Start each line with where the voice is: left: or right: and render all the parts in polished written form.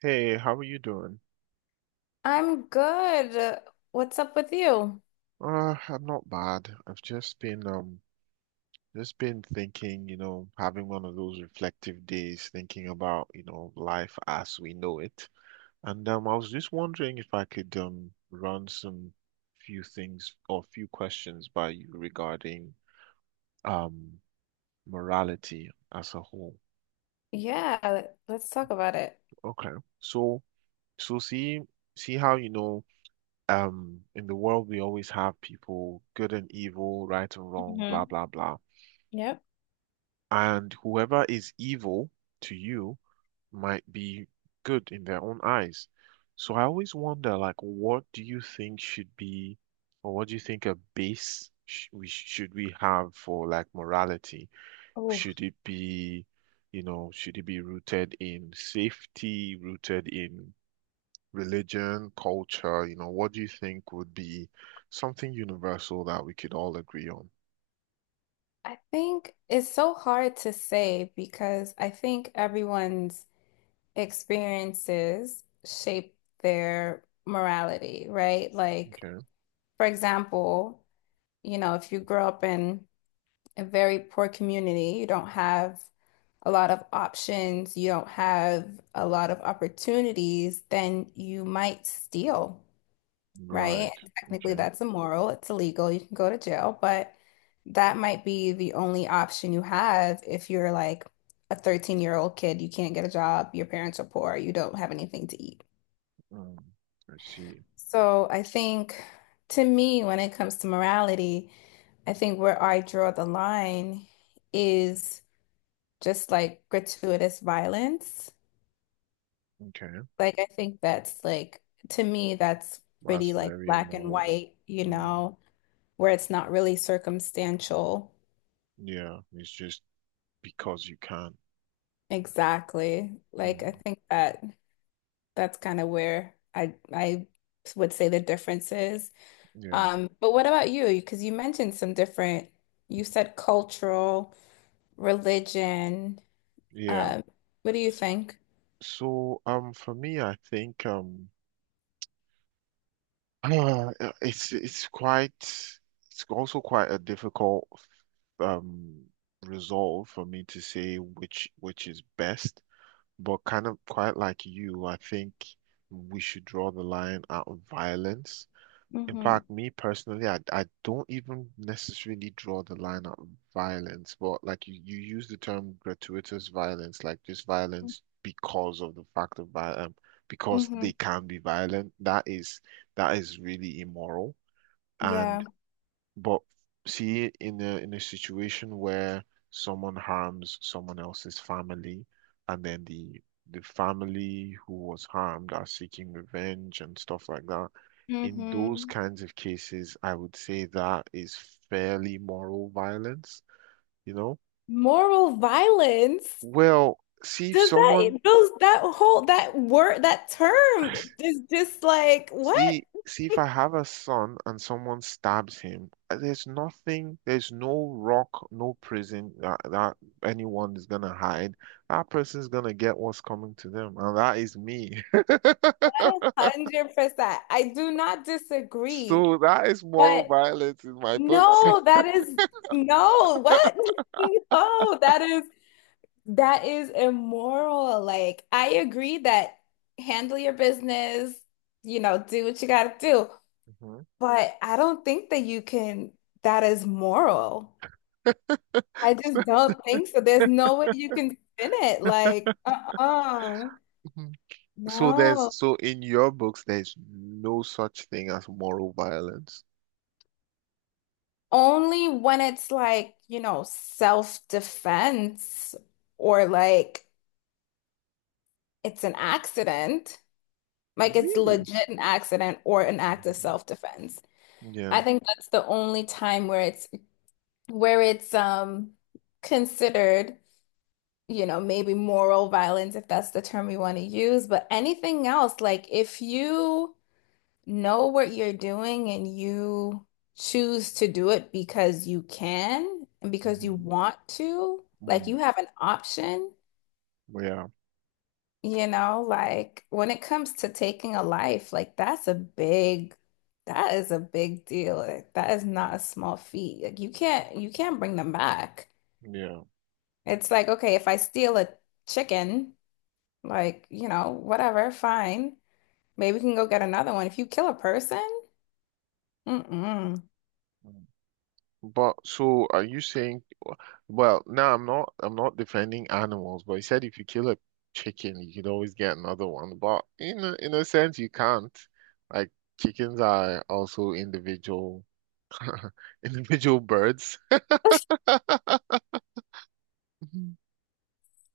right: Hey, how are you doing?
left: I'm good. What's up with you?
right: I'm not bad. I've just been thinking, you know, having one of those reflective days, thinking about, you know, life as we know it. And I was just wondering if I could run some few things or few questions by you regarding um morality as a whole.
left: Yeah, let's talk about it.
right: Okay. So so see how you know in the world we always have people good and evil, right and wrong, blah
left: Hmm.
right: blah blah.
left: Yep.
right: And whoever is evil to you might be good in their own eyes. So I always wonder, like, what do you think should be, or what do you think a base sh we should we have for like morality?
left: Oh,
right: Should it be, you know, should it be rooted in safety, rooted in religion, culture? You know, what do you think would be something universal that we could all agree on?
left: I think it's so hard to say because I think everyone's experiences shape their morality, right? Like,
right: Okay.
left: for example, you know, if you grow up in a very poor community, you don't have a lot of options, you don't have a lot of opportunities, then you might steal.
right: Right.
left: Right? Technically,
right: Okay.
left: that's immoral. It's illegal. You can go to jail, but that might be the only option you have if you're like a 13-year-old kid. You can't get a job. Your parents are poor. You don't have anything to eat.
right: Mm, I see.
left: So I think to me, when it comes to morality, I think where I draw the line is just like gratuitous violence.
right: Okay,
left: Like, I think that's like, to me, that's
right: that's
left: pretty like
right: very
left: black and
right: immoral.
left: white, you
right: Mm,
left: know? Where it's not really circumstantial.
right: yeah, it's just because you can.
left: Exactly. Like I
right: Mm,
left: think that that's kind of where I would say the difference is.
right: yeah,
left: But what about you? Because you mentioned some different, you said cultural, religion.
right: yeah.
left: Um, what do you think?
right: So, for me, I think it's quite it's also quite a difficult um resolve for me to say which is best, but kind of quite like you, I think we should draw the line at violence. In
left: Hmm.
right: fact, me personally, I don't even necessarily draw the line at violence, but like you use the term gratuitous violence, like just violence because of the fact of violence, because
left: Hmm.
right: they can be violent. That is really immoral.
left: Yeah.
right: And but see, in a situation where someone harms someone else's family, and then the family who was harmed are seeking revenge and stuff like that, in those
left: Hmm.
right: kinds of cases, I would say that is fairly moral violence, you know?
left: Moral violence.
right: Well, see if
left: Does that
right: someone.
left: those that whole that word that term is just like what?
right: See, see if I have a son and someone stabs him, there's nothing, there's no rock, no prison that, anyone is gonna hide. That person's gonna get what's coming to them, and that is me.
left: 100%. I do not disagree.
right: So that is moral
left: But
right: violence in my books.
left: no, that is no, what? No, that is immoral. Like I agree that handle your business, you know, do what you gotta do.
right: Mhm.
left: But I don't think that you can, that is moral. I
right: So,
left: just don't think so. There's no way you can spin it. Like, uh-uh.
right: so there's
left: No.
right: so in your books, there's no such thing as moral violence.
left: Only when it's like, you know, self-defense or like it's an accident, like it's
right: Really?
left: legit an accident or an act of
right: Mhm.
left: self-defense.
right: Yeah.
left: I think that's the only time where it's considered, you know, maybe moral violence, if that's the term we want to use, but anything else, like if you know what you're doing and you choose to do it because you can and because you
right: Mhm.
left: want to, like
right: Mm,
left: you have an option,
right: yeah.
left: you know, like when it comes to taking a life, like that's a big, that is a big deal. Like, that is not a small feat. Like, you can't bring them back.
right: Yeah.
left: It's like, okay, if I steal a chicken, like, you know, whatever, fine. Maybe we can go get another one. If you kill a person, mm-mm.
right: Mm. But so are you saying, well, now I'm not defending animals, but you said if you kill a chicken, you could always get another one. But in a sense, you can't. Like chickens are also individual individual birds. Mhm.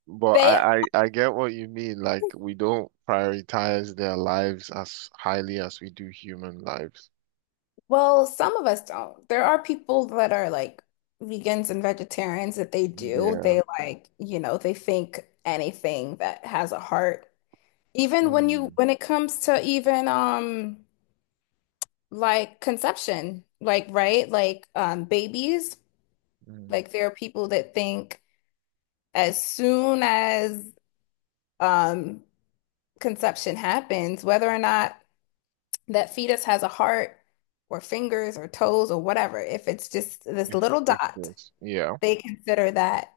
right: But I,
left: They,
right: I I get what you mean. Like we don't prioritize their lives as highly as we do human lives.
left: well, some of us don't. There are people that are like vegans and vegetarians that they do.
right: Yeah.
left: They, like, you know, they think anything that has a heart. Even when you, when it comes to even like conception, like right, like babies,
right: Mm,
left: like there are people that think as soon as um conception happens, whether or not that fetus has a heart or fingers or toes or whatever, if it's just this
right: if
left: little
right: if
left: dot,
right: this, yeah,
left: they consider that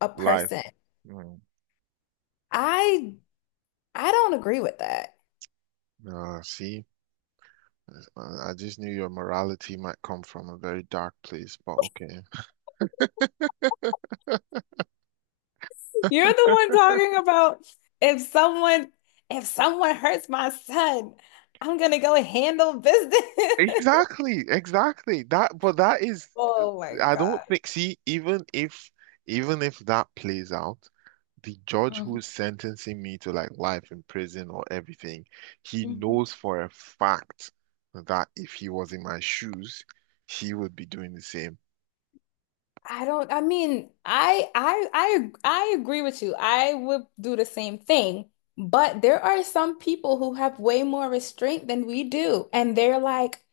left: a
right: life.
left: person.
right: Mm.
left: I I don't agree with that.
right: See, I just knew your morality might come from a very dark place, but okay.
left: You're the one talking about if someone if someone hurts my son, I'm gonna go handle business.
right: Exactly, exactly. That, but that is,
left: Oh my
right: I don't
left: God.
right: think. See, even if that plays out, the judge
left: Mhm.
right: who's sentencing me to like life in prison or everything, he
left: Mhm.
right: knows for a fact that if he was in my shoes, he would be doing the same.
left: I don't, I mean, I agree with you. I would do the same thing. But there are some people who have way more restraint than we do. And they're like,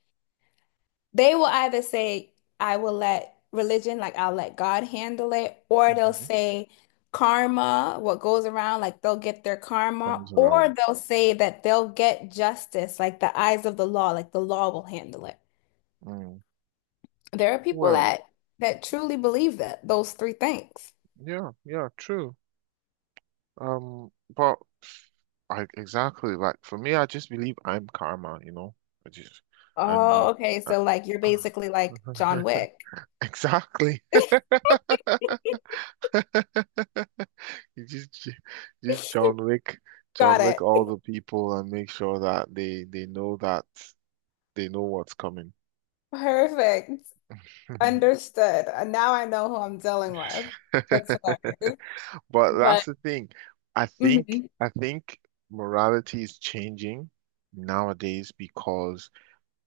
left: they will either say, I will let religion, like I'll let God handle it, or they'll
right: Hmm.
left: say karma, what goes around, like they'll get their karma,
right: Comes
left: or
right: around.
left: they'll say that they'll get justice, like the eyes of the law, like the law will handle it.
right: Mm.
left: There are people
right: Well,
left: that that truly believe that those three things.
right: yeah, yeah, true. But I exactly like for me, I just believe I'm karma, you know. I just. I'm the
left: Oh, okay. So like you're
right: uh,
left: basically like John Wick.
right: exactly. You just John Wick, John
left: Got
right: Wick
left: it.
right: all the people and make sure that they know that they know what's coming.
left: Perfect. Understood. Now I know who I'm dealing with. That's hilarious.
right: But that's
left: But
right: the thing. I think
left: Mhm.
right: I think morality is changing nowadays because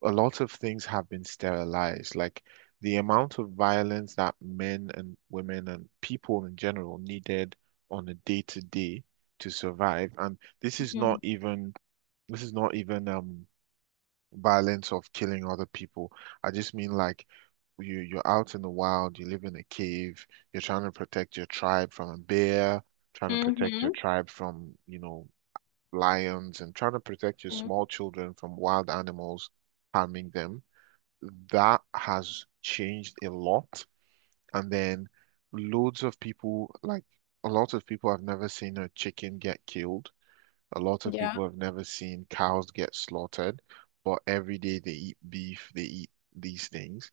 right: a lot of things have been sterilized. Like the amount of violence that men and women and people in general needed on a day to day to survive. And this is not
left: Mhm.
right: even this is not even violence of killing other people. I just mean like you're out in the wild, you live in a cave, you're trying to protect your tribe from a bear, trying to protect your
left: Mhm.
right: tribe from, you know, lions and trying to protect your
left: Mhm.
right: small children from wild animals harming them. That has changed a lot. And then loads of people like a lot of people I've never seen a chicken get killed. A lot of
left: Yeah.
right: people have never seen cows get slaughtered, but every day they eat beef, they eat these things.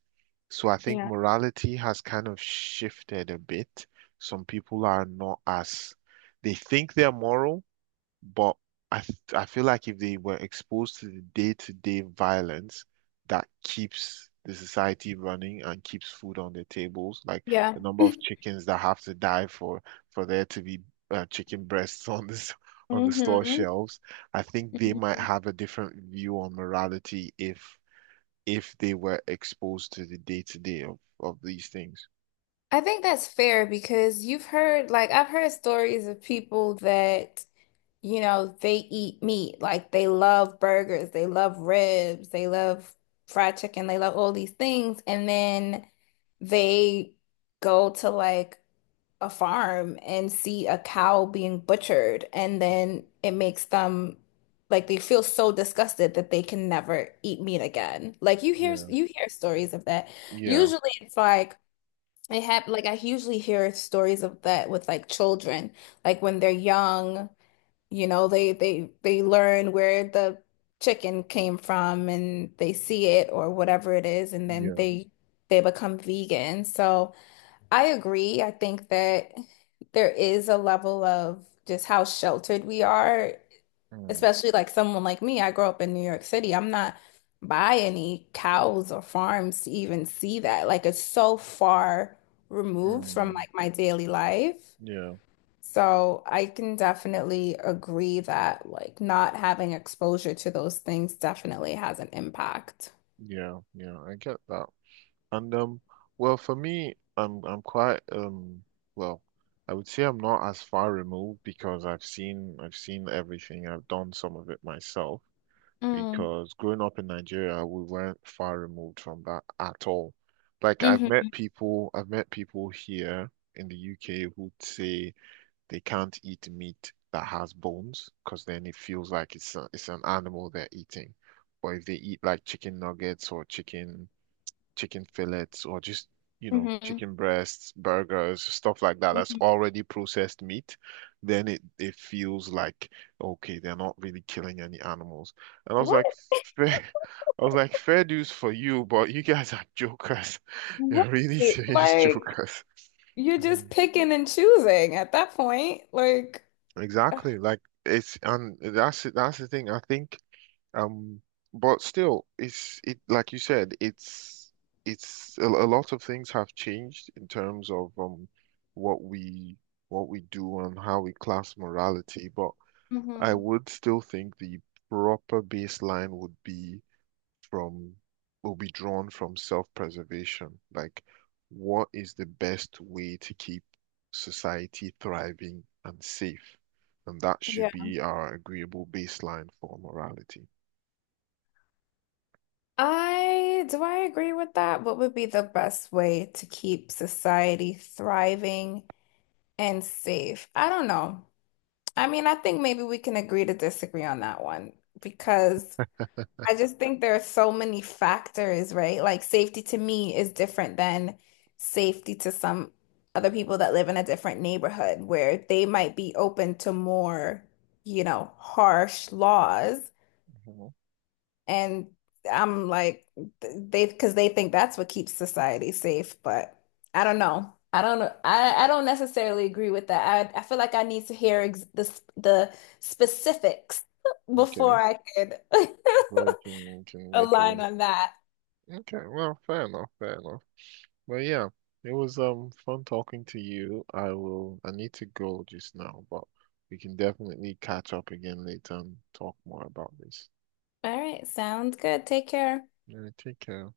right: So I think
left: Yeah.
right: morality has kind of shifted a bit. Some people are not as, they think they're moral but I feel like if they were exposed to the day-to-day violence that keeps the society running and keeps food on their tables, like
left: Yeah.
right: the number of chickens that have to die for there to be chicken breasts on this on the store
left: Hmm.
right: shelves, I think they might
left: Hmm.
right: have a different view on morality if they were exposed to the day-to-day of these things.
left: I think that's fair because you've heard, like I've heard stories of people that, you know, they eat meat. Like they love burgers, they love ribs, they love fried chicken, they love all these things. And then they go to like a farm and see a cow being butchered. And
right: Mm,
left: then it makes them like they feel so disgusted that they can never eat meat again. Like you hear,
right: yeah,
left: you hear stories of that.
right: yeah,
left: Usually it's like it hap like I usually hear stories of that with like children, like when they're young, you know, they learn where the chicken came from and they see it or whatever it is, and then
right: yeah,
left: they become vegan. So I agree. I think that there is a level of just how sheltered we are,
right: mm,
left: especially like someone like me. I grew up in New York City. I'm not by any cows or farms to even see that. Like it's so far removed from
right: mm,
left: like my daily life.
right: yeah,
left: So I can definitely agree that like not having exposure to those things definitely has an impact.
right: yeah, yeah. I get that. And well, for me, I'm quite well, I would say I'm not as far removed because I've seen everything. I've done some of it myself
left: Mm.
right: because growing up in Nigeria, we weren't far removed from that at all. Like
left: Hmm.
right: I've met people here in the UK who say they can't eat meat that has bones because then it feels like it's a, it's an animal they're eating. Or if they eat like chicken nuggets or chicken fillets or just, you know,
left: Hmm.
right: chicken breasts, burgers, stuff like that that's
left: Hmm.
right: already processed meat, then it feels like, okay, they're not really killing any animals. And I was
left: What?
right: like, fair, I was like, fair dues for you, but you guys are jokers. You're really
left: Right.
right: serious
left: Like,
right: jokers.
left: you're
right: Mhm.
left: just picking and choosing at that point. Like,
right: Exactly. Like it's and that's the thing. I think. Um, but still, it like you said, it's a lot of things have changed in terms of what we what we do and how we class morality. But I
left: hmm.
right: would still think the proper baseline would be from will be drawn from self-preservation. Like, what is the best way to keep society thriving and safe? And that should
left: Yeah.
right: be our agreeable baseline for morality.
left: I do I agree with that? What would be the best way to keep society thriving and safe? I don't know. I mean, I think maybe we can agree to disagree on that one because I just think there are so many factors, right? Like safety to me is different than safety to some other people that live in a different neighborhood where they might be open to more, you know, harsh laws.
right: Mhm.
left: And I'm like, they, because they think that's what keeps society safe. But I don't know. I don't know. I don't necessarily agree with that. I feel like I need to hear ex the specifics before
right: Okay,
left: I could
right: well, you can make
left: align
right: a
left: on that.
right: okay. Well, fair enough, fair enough. But yeah, it was fun talking to you. I will. I need to go just now, but we can definitely catch up again later and talk more about this.
left: All right. Sounds good. Take care.
right: Yeah, take care.